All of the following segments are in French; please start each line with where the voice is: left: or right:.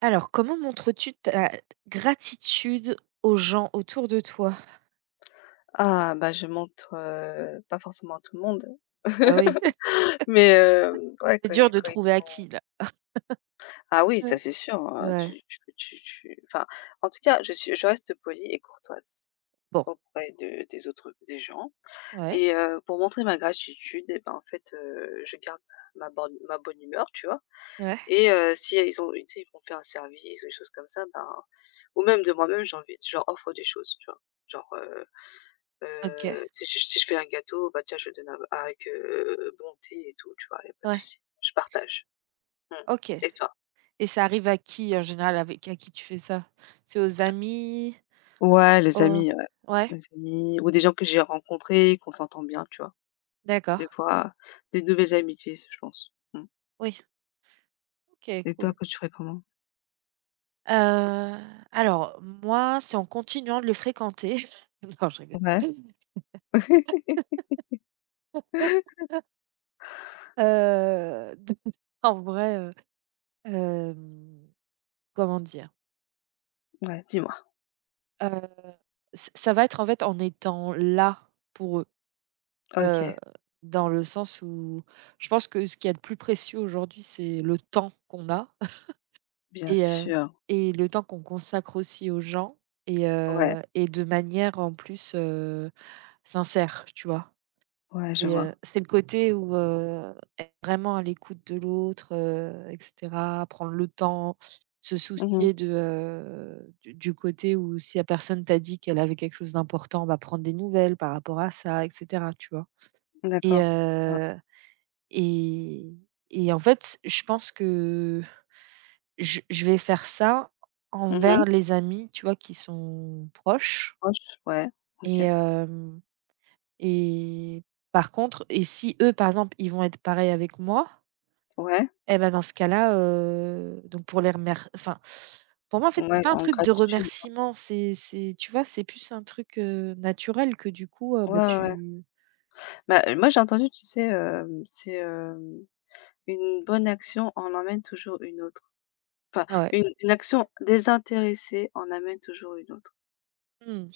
right: Alors, comment montres-tu ta gratitude aux gens autour de toi?
left: Ah bah, je montre, pas forcément à tout le monde.
right: Ah oui.
left: Mais ouais,
right: C'est
left: quand
right: dur
left: ils
right: de
left: quand ils
right: trouver à
left: sont
right: qui, là.
left: ah oui, ça
right: Ouais.
left: c'est sûr,
right: Ouais.
left: tu tu tu tu enfin, en tout cas, je reste polie et courtoise
right: Bon.
left: auprès de des autres des gens
right: Ouais,
left: et pour montrer ma gratitude et ben, en fait, je garde ma bonne humeur, tu vois?
right: ouais.
left: Et si ils ont tu sais, ils m'ont fait un service ou des choses comme ça, ben ou même de moi-même, j'ai envie je leur offre des choses, tu vois? Genre,
right: OK.
left: Si je fais un gâteau, bah, tiens, je donne av avec, bonté et tout, tu vois? Il y a pas de
right: Ouais.
left: souci. Je partage. Mmh.
right: OK.
left: Et toi?
right: Et ça arrive à qui, en général, avec à qui tu fais ça? C'est aux amis? Aux
left: Ouais,
right: Ouais,
left: les amis ou des gens que j'ai rencontrés, qu'on s'entend bien, tu vois?
right: d'accord.
left: Des fois, des nouvelles amitiés, je pense. Mmh.
right: Oui, OK,
left: Et toi,
right: cool.
left: que tu ferais comment?
right: Heu, alors moi, c'est en continuant de le fréquenter. Non, je rigole.
left: Ouais.
right: Heu, en vrai, hem, comment dire?
left: Ouais, dis-moi.
right: Heu, ç Ça va être en fait en étant là pour eux, heu,
left: OK,
right: dans le sens où je pense que ce qu'il y a de plus précieux aujourd'hui, c'est le temps qu'on a
left: bien
right: et heu
left: sûr.
right: et le temps qu'on consacre aussi aux gens
left: Ouais,
right: et de manière en plus, sincère, tu vois?
left: ouais, je
right: Et
left: vois.
right: c'est le côté où, être vraiment à l'écoute de l'autre, et cetera, prendre le temps, se
left: Mmh.
right: soucier de, du côté où si la personne t'a dit qu'elle avait quelque chose d'important, bah, prendre des nouvelles par rapport à ça et cetera, tu vois? Et
left: D'accord.
right: et et en fait, je pense que je vais faire ça
left: Mmh.
right: envers les amis, tu vois, qui sont proches
left: Proche, ouais.
right: et
left: OK.
right: hem et par contre et si eux, par exemple, ils vont être pareils avec moi.
left: Ouais,
right: Et ben dans ce cas-là, donc pour les remer enfin, pour moi, en fait, c'est
left: ouais,
right: pas un
left: en
right: truc de
left: gratitude.
right: remerciement, c'est tu vois, c'est plus un truc, naturel que du coup,
left: Ouais,
right: bah,
left: ouais, ouais.
right: tu
left: Bah, moi j'ai entendu, tu sais, c'est, hem: «Une bonne action en emmène toujours une autre». Enfin,
right: ah ouais.
left: une action désintéressée en amène toujours une autre,
right: Mmh.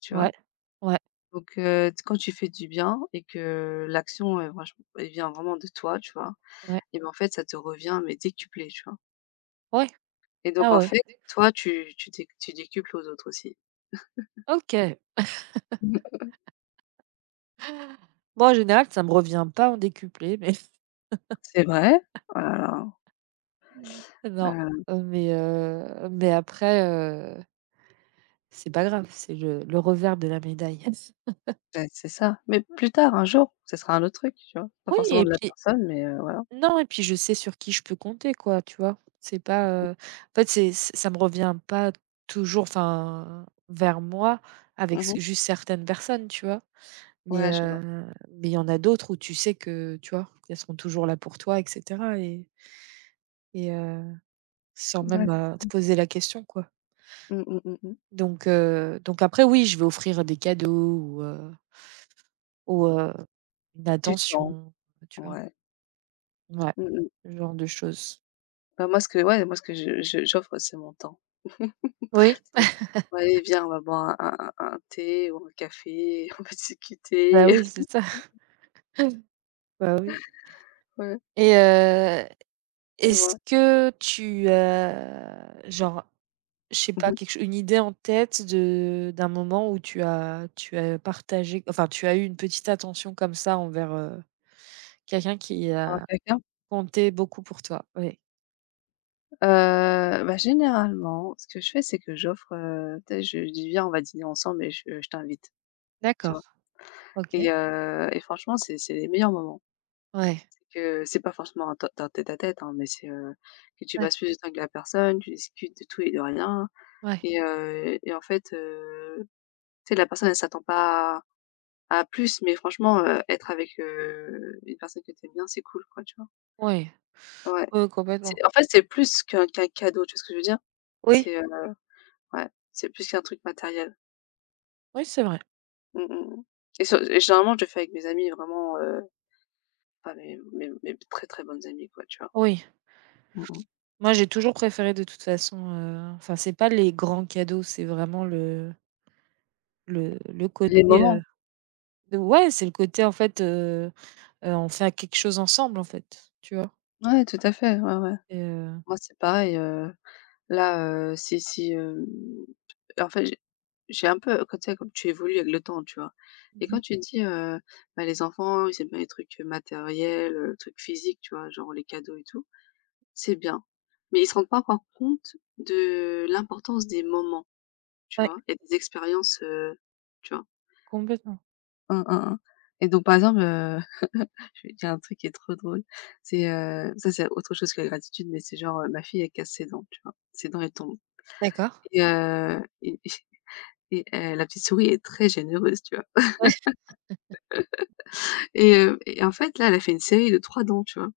left: tu vois?
right: Ouais. Ouais.
left: Donc, t quand tu fais du bien et que l'action, franchement, elle vient vraiment de toi, tu vois?
right: Ouais.
left: Et ben, en fait, ça te revient, mais décuplé, tu vois?
right: Ouais.
left: Et
right: Ah
left: donc en
right: ouais.
left: fait, toi, tu tu dé tu décuples aux autres aussi.
right: OK.
left: Mhm.
right: Moi, en général, ça me revient pas en décuplé, mais
left: C'est vrai? Oh là là, oh
right: non,
left: là là.
right: mais après, heu, c'est pas grave, c'est le revers de la médaille.
left: Beh, c'est ça, mais plus tard, un jour, ce sera un autre truc, tu vois? Pas
right: Oui
left: forcément
right: et
left: de la
right: puis.
left: personne, mais, voilà.
right: Non et puis je sais sur qui je peux compter quoi, tu vois? C'est pas, en fait c'est ç ça me revient pas toujours enfin, vers moi avec
left: Mmh.
right: c juste certaines personnes, tu vois? Mais,
left: Ouais, je vois.
right: heu, mais il y en a d'autres où tu sais que, tu vois, qu'elles seront toujours là pour toi et cetera et et heu, sans
left: Ouais,
right: même,
left: c'est ça.
right: te poser la question quoi.
left: Mmh, mmh, mmh mh.
right: Donc après oui, je vais offrir des cadeaux ou, heu, une
left: Du temps,
right: attention, tu vois?
left: ouais.
right: Ouais,
left: Mmh mh.
right: ce genre de choses.
left: Bah, moi, ce que ouais, moi, ce que je j'offre, c'est mon temps.
right: Oui,
left: C'est: «Bon, allez, viens, on va boire un thé ou un café, on va discuter».
right: bah oui, c'est ça, bah oui.
left: Ouais,
right: Et
left: tu
right: est-ce
left: vois?
right: que tu as genre, je sais pas,
left: Mmh.
right: quelque cho une idée en tête de d'un moment où tu as partagé enfin, tu as eu une petite attention comme ça envers, quelqu'un qui
left: Alors
right: a
left: quelqu'un?
right: compté beaucoup pour toi? Oui.
left: Bah, généralement, ce que je fais, c'est que j'offre, tu sais, je dis: «Viens, on va dîner ensemble et je t'invite», tu
right: D'accord,
left: vois?
right: OK.
left: Et franchement, c'est les meilleurs moments.
right: Ouais,
left: Que c'est pas forcément un tête à tête, hein, mais c'est, que tu
right: ouais,
left: passes plus de temps avec la personne, tu discutes de tout et de rien.
right: ouais,
left: Et en fait, tu sais, la personne elle s'attend pas à à plus, mais franchement, être avec, une personne que tu bien, c'est cool quoi, tu vois?
right: ouais,
left: Ouais.
right: ouais, complètement.
left: C'est en fait, c'est plus qu'un cadeau, tu vois ce que je veux dire?
right: Oui,
left: C'est, ouais, c'est plus qu'un truc matériel.
right: oui, c'est vrai.
left: Mmh mh, mmh et sur et généralement, je le fais avec mes amis vraiment, enfin mes très, très bonnes amies quoi, tu vois?
right: Oui.
left: Mmh mh.
right: Moi, j'ai toujours préféré de toute façon, enfin, c'est pas les grands cadeaux, c'est vraiment le
left: Les
right: côté,
left: moments.
right: de ouais, c'est le côté en fait. On fait quelque chose ensemble, en fait, tu vois?
left: Ouais, tout à fait, ouais, ouais.
right: Et
left: Moi, c'est pareil, si si, en fait, j'ai un peu comme tu sais, comme tu évolues avec le temps, tu vois?
right: Mmh
left: Et quand
right: mh.
left: tu dis, bah, les enfants, ils aiment bien les trucs, matériels, les trucs physiques, tu vois? Genre les cadeaux et tout, c'est bien. Mais ils se rendent pas encore compte de l'importance des moments, tu
right: Ouais,
left: vois? Et des expériences, tu vois?
right: complètement.
left: Mmh, mmh, mmh. Et donc par exemple, je vais dire un truc qui est trop drôle. C'est, ça c'est autre chose que la gratitude, mais c'est genre, ma fille, elle casse ses dents, tu vois? Ses dents, elles tombent.
right: D'accord.
left: Et et la petite souris est très généreuse, tu vois?
right: Ouais.
left: Et en fait, là, elle a fait une série de 3 dents, tu vois?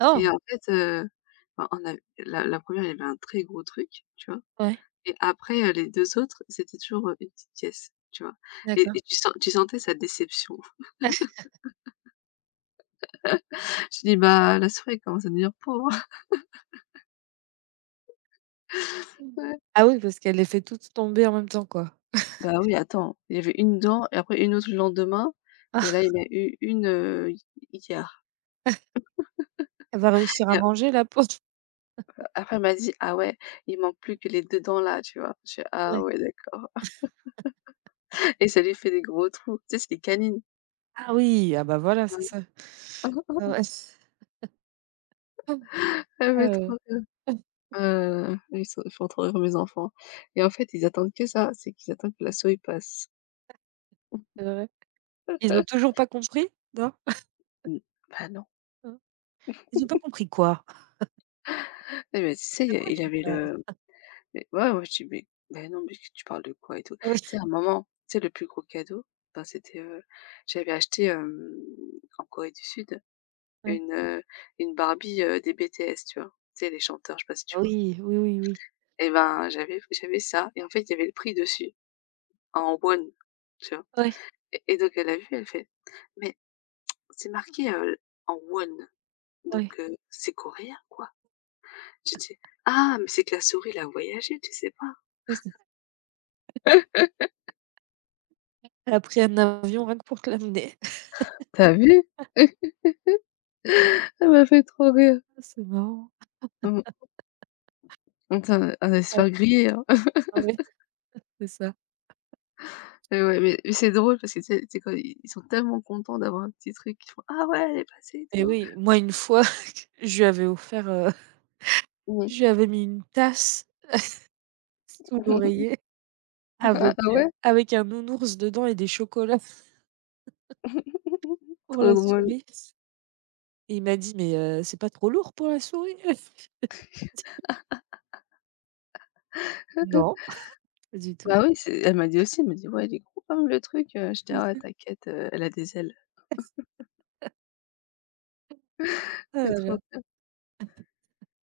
right: Oh!
left: Et en fait, ben, on a la 1 il y avait un très gros truc, tu vois?
right: Ouais,
left: Et après, les 2 autres, c'était toujours, une petite pièce, tu vois?
right: d'accord.
left: Et tu sentais sa déception. Je dis: «Bah, la souris, elle commence à devenir pauvre», ouais.
right: Ah oui, parce qu'elle les fait toutes tomber en même temps, quoi.
left: Bah, oui, attends, il y avait une dent et après une autre le lendemain et
right: Ah!
left: là, il y en a eu une hi hier
right: Elle va réussir
left: et
right: à
left: a
right: manger, la pauvre?
left: après, elle m'a dit: «Ah ouais, il manque plus que les 2 dents là», tu vois? Je fais: «Ah
right: Ouais.
left: ouais, d'accord». Et ça lui fait des gros trous. Tu sais, c'est des canines.
right: Ah oui, ah bah, voilà, c'est ça.
left: Mmh.
right: Ah ouais.
left: Elle me fait
right: Heu,
left: trop rire. Ils sont ils font trop rire mes enfants et en fait, ils attendent que ça, c'est qu'ils attendent que la souris passe.
right: c'est vrai. Ils ont toujours pas compris? Non?
left: Mmh. Bah non.
right: Non? Ils ont pas compris quoi?
left: Eh mais tu sais, il
right: De
left: y a
right: quoi
left: il
right: tu
left: avait
right: parles?
left: le mais ouais, ouais, je dis: mais non, mais tu parles de quoi et tout?» Tu
right: Ah oui,
left: sais, à un moment, tu sais, le plus gros cadeau, bah, c'était, j'avais acheté, en Corée du Sud,
right: ouais.
left: une, heu, une Barbie, des BTS, tu vois? Tu sais, les chanteurs, je sais pas si tu
right: Ah
left: vois?
right: oui, oui, oui, oui.
left: Et ben, j'avais ça et en fait, il y avait le prix dessus. En one, tu vois?
right: Ouais,
left: Et donc elle a vu, elle fait: «Mais c'est marqué, en one, donc
right: ouais.
left: c'est coréen, quoi». J'ai dit: «Ah, mais c'est que la souris, elle a voyagé, tu sais pas?»
right: C'est ça. Elle a pris un avion rien que pour te l'amener.
left: T'as vu? Elle m'a fait trop rire.
right: Ah, c'est marrant.
left: Mmh. Attends, on allait se
right: Ouais,
left: faire griller, hein.
right: ouais, c'est ça.
left: Mais ouais, mais c'est drôle parce que tu sais quand ils sont tellement contents d'avoir un petit truc, ils font: «Ah ouais, elle est passée et
right: Et
left: tout».
right: oui, moi une fois, je lui avais offert,
left: Mmh.
right: je lui avais mis une tasse sous l'oreiller
left: «Ah
right: avec, heu,
left: ouais?»
right: avec un nounours dedans et des chocolats pour
left: Trop
right: la
left: drôle.
right: souris et il m'a dit: «Mais, c'est pas trop lourd pour la souris?» «Non, pas du tout».
left: Bah oui, c'est elle m'a dit aussi, elle m'a dit: «Ouais, il est gros comme le truc», j'étais: «Ah ouais,
right: C'est
left: t'inquiète, elle a des ailes».
right: Ah
left: C'est
right: là
left: trop.
right: là.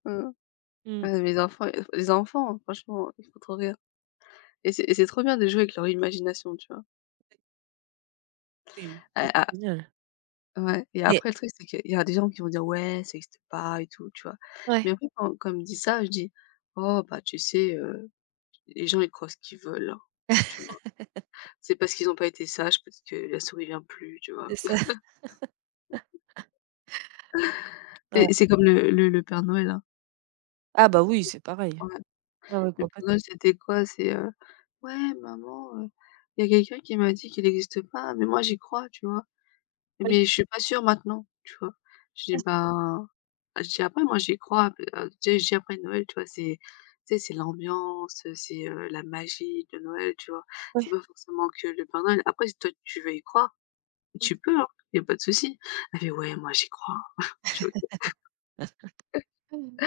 left: Mmh.
right: Mmh.
left: Ah mes enfants, les enfants hein, franchement, ils font trop rire et c'est trop bien de jouer avec leur imagination, tu vois?
right: Oui,
left: A
right: ça c'est
left: a
right: génial.
left: ouais et
right: Mais
left: après le truc, c'est qu'il y a des gens qui vont dire: «Ouais, ça existe pas et tout», tu vois? Mais
right: ouais,
left: après quand ils me disent ça, je dis: «Oh bah tu sais, les gens ils croient ce qu'ils veulent, hein», tu vois? C'est parce qu'ils ont pas été sages, peut-être que la souris vient plus, tu vois?
right: c'est ça. Ouais.
left: Et c'est comme le père Noël, hein.
right: Ah bah oui, c'est pareil.
left: Ouais.
right: Ah ouais,
left: Le père
right: complètement.
left: Noël c'était quoi? C'est, «Ouais maman, il y a quelqu'un qui m'a dit qu'il existe pas, mais moi j'y crois», tu vois?
right: Ouais,
left: Mais je suis pas sûre maintenant, tu vois? Je dis: «Ben», je dis: «Après moi j'y crois, p tu je dis: «Après Noël, tu vois, c'est tu sais, c'est l'ambiance, c'est, la magie de Noël», tu vois? C'est
right: ouais.
left: pas forcément que le Père Noël. Après si toi tu veux y croire, tu peux, hein, il y a pas de souci. Elle fait: «Ouais, moi j'y crois». Je fais: «OK».
right: Mmh.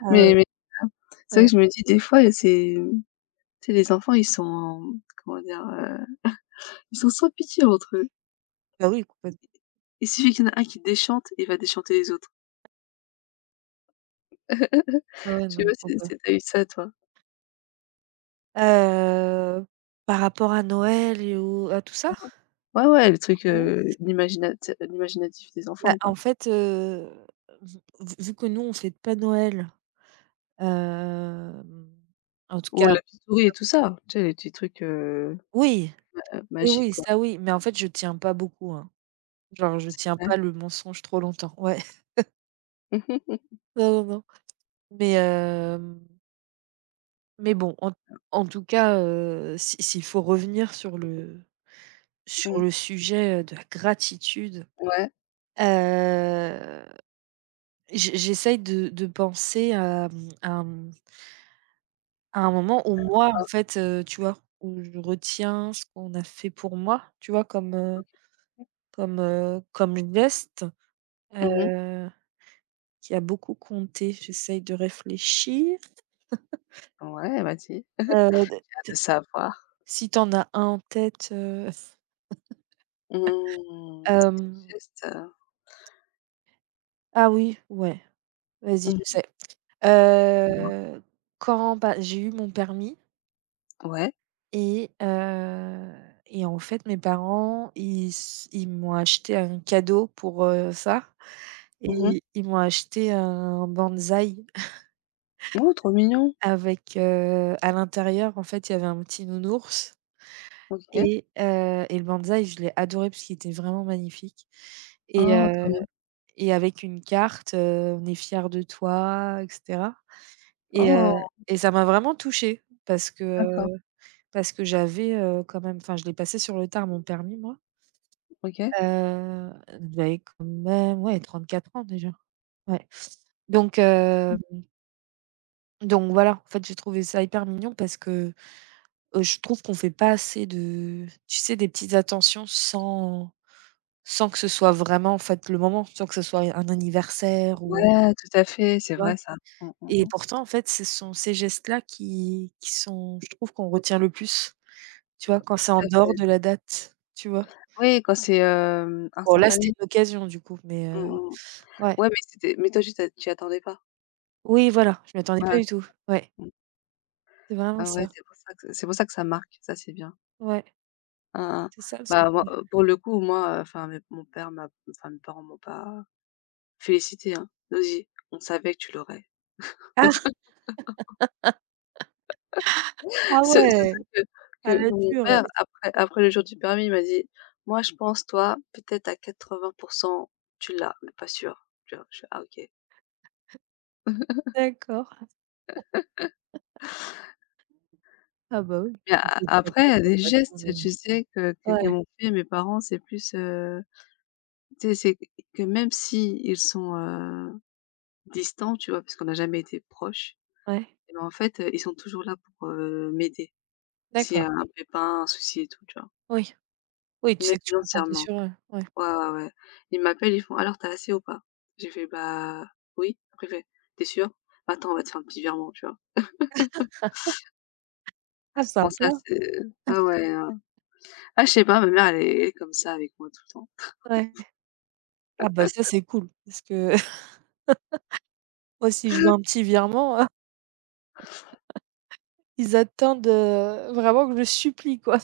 right: Ah ouais,
left: Mais mais euh, c'est vrai
right: ouais.
left: que je me dis des fois c'est tu sais les enfants ils sont comment dire? Ils sont sans pitié entre eux.
right: Bah oui, complètement.
left: Il suffit qu'il y en a un qui déchante, il va déchanter les autres. Je
right: Ah ouais,
left: sais
right: non,
left: pas
right: faut
left: si
right: pas.
left: tu eu ça toi?
right: Heu, Par rapport à Noël et au à tout ça?
left: Ouais, ouais, le truc,
right: Croyance?
left: l'imaginatif des
right: Bah,
left: enfants, quoi.
right: en fait, vu que nous on fête pas Noël, hem, en tout
left: Ou
right: cas
left: la petite souris et tout ça, tu sais, les petits trucs,
right: oui, oui,
left: magiques,
right: oui,
left: quoi.
right: ça oui, mais en fait je tiens pas beaucoup, hein. Genre je
left: C'est
right: tiens
left: vrai.
right: pas le mensonge trop longtemps, ouais. Non, non, non, mais hem, mais bon, en tout cas, si s'il faut revenir sur
left: Mmh.
right: le sujet, de la gratitude,
left: Ouais,
right: heu j'essaye de penser, à un moment où moi, en
left: quoi?
right: fait, tu vois, où je retiens ce qu'on a fait pour moi, tu vois,
left: OK.
right: comme geste,
left: Mmh.
right: heu, qui a beaucoup compté. J'essaye de réfléchir,
left: Ouais, vas-y,
right: d
left: hâte de savoir.
right: si t'en as un en tête,
left: Mmh, c'était
right: hem,
left: juste,
right: ah oui, ouais, vas-y,
left: mmh
right: je
left: mh,
right: sais. Heu, Quand, bah, j'ai eu mon permis.
left: ouais.
right: Et en fait, mes parents, ils m'ont acheté un cadeau pour, ça
left: Mmh.
right: et ils m'ont acheté un bonsaï
left: Oh, trop mignon!
right: avec, à l'intérieur, en fait, il y avait un petit nounours
left: OK.
right: et le bonsaï, je l'ai adoré parce qu'il était vraiment magnifique et
left: Oh, trop mignon.
right: avec une carte, «On est fiers de toi» et cetera et
left: Oh,
right: ça m'a vraiment touchée parce que,
left: d'accord,
right: parce que j'avais, quand même enfin, je l'ai passé sur le tard, mon permis, moi.
left: OK.
right: Elle devait quand même ouais 34 ans déjà. Ouais. Donc heu, donc voilà, en fait, j'ai trouvé ça hyper mignon parce que, je trouve qu'on fait pas assez de tu sais, des petites attentions sans que ce soit vraiment, en fait, le moment, sans que ce soit un anniversaire ou
left: Ouais, tout à fait,
right: tu
left: c'est
right: vois?
left: vrai ça. Mmh, mmh
right: Et
left: mmh.
right: pourtant, en fait, ce sont ces gestes-là qui sont je trouve qu'on retient le plus, tu vois? Quand c'est en
left: Tout à
right: dehors
left: fait.
right: de la date, tu vois?
left: Oui, quand c'est,
right: Bon là, c'était
left: instantané.
right: une occasion du coup, mais
left: Mmh mmh.
right: ouais.
left: Ouais, mais c'était mais toi juste, tu t'a t'y attendais pas?
right: Oui, voilà, je m'y attendais pas
left: Voilà,
right: du
left: c'est
right: tout,
left: ça.
right: ouais.
left: Mmh.
right: C'est vraiment
left: Ah ouais,
right: ça.
left: c'est pour ça que ça marque, ça c'est bien.
right: Ouais,
left: Hein, hein.
right: c'est ça le secret.
left: Bah, moi, pour le coup, moi, enfin mes mon père m'a enfin mes parents m'ont pas félicité, hein. Ils ont dit: «On savait que tu l'aurais».
right: Ah! Ah
left: Ce
right: ouais!
left: surtout que
right: À la
left: mon
right: dure,
left: père
right: ouais.
left: après le jour du permis, il m'a dit: «Moi je pense toi, peut-être à 80 tu l'as, mais pas sûr». Tu vois? Je fais: «Ah OK».
right: D'accord. Ah bah, oui.
left: Mais
right: Il
left: a
right: faut que
left: après, il
right: chacun
left: y a
right: sa
left: des
right: façon
left: gestes,
right: de.
left: tu sais, que
right: Ouais,
left: m'ont fait mes parents, c'est plus, tu sais, c'est que même si ils sont, distants, tu vois? Parce qu'on n'a jamais été proches
right: ouais.
left: et ben, en fait, ils sont toujours là pour, m'aider. S'il y
right: D'accord.
left: a un pépin, un souci et tout, tu vois?
right: Oui. Oui, tu sais
left: Même
right: que tu peux compter
left: financièrement.
right: sur eux. Ouais.
left: Ouais, ouais, ouais. Ils m'appellent, ils font: «Alors, t'as assez ou pas?» J'ai fait: «Bah, oui». Après, il fait: «Tu es attends, on va te faire un petit virement», tu vois?
right: Ah
left: Bon ça,
right: sympa.
left: c'est ouais, ouais, hein. Ah, je sais pas, ma mère, elle est comme ça avec moi tout le temps.
right: Ouais. Ah bah, ça, c'est cool parce que moi, si je veux un petit virement, ils attendent, vraiment que je supplie, quoi.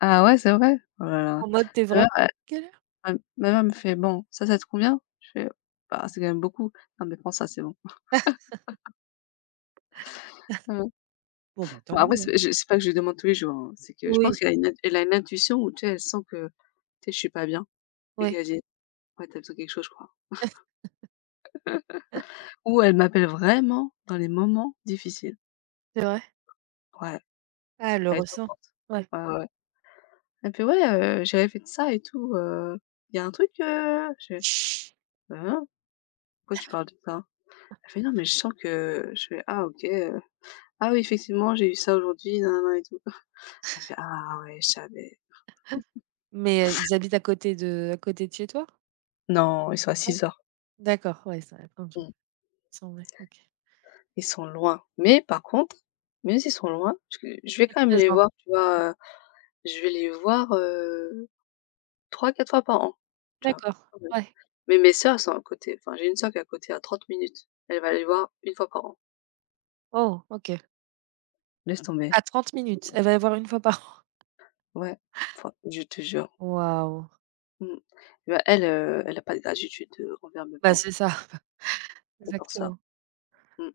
left: Ah ouais, c'est vrai? Oh là là.
right: En mode: «Tu es
left: Ma
right: vraiment
left: mère
right: à quelle».
left: ah, ma maman me fait: «Bon, ça te convient?» Je fais: «Bah, c'est quand même beaucoup». «Non, mais prends ça, c'est bon». Mmh. Bon, après, c'est je c'est pas que je lui demande tous les jours, hein. C'est que je pense
right: Oui,
left: qu'elle a une intuition où, tu sais, elle sent que, tu sais, je suis pas bien et
right: ouais,
left: qu'elle dit: «Ouais, tu as besoin de quelque chose, je crois». Ou elle m'appelle vraiment dans les moments difficiles.
right: c'est vrai.
left: Ouais,
right: Ah, elle le
left: elle est trop
right: ressent.
left: forte.
right: Ouais.
left: Ouais, ouais, ouais. Elle me fait: «Ouais, j'ai rêvé de ça et tout, il y a un truc, heu?» Je fais: «Bah, non, pourquoi tu parles de ça?» Elle fait: «Non, mais je sens que», je fais: «Ah, OK, ah oui, effectivement, j'ai eu ça aujourd'hui, nin et tout». Elle fait: «Ah ouais, je savais».
right: Mais, ils habitent à côté de chez toi?
left: Non, ils sont à
right: Non?
left: 6h.
right: D'accord, ouais, ça répond.
left: Mmh.
right: 100, ouais, OK.
left: Ils sont loin. Mais par contre, même s'ils sont loin, je vais
right: Et
left: quand même les
right: présent.
left: voir, tu vois? Je vais les voir, 3-4 fois par an, tu vois?
right: D'accord,
left: Quand même.
right: ouais.
left: Mais mes sœurs, sont à côté. Enfin, j'ai une sœur qui est à côté à 30 minutes. Elle va les voir une fois par an.
right: Oh, OK.
left: Laisse tomber.
right: À 30 minutes, elle va y voir une fois par an.
left: Ouais, enfin, je te jure.
right: Waouh!
left: Mmh. Bah, elle, elle a pas de gratitude, envers mes
right: Bah,
left: parents,
right: c'est ça,
left: c'est pour ça.
right: exactement.
left: Mmh mmh.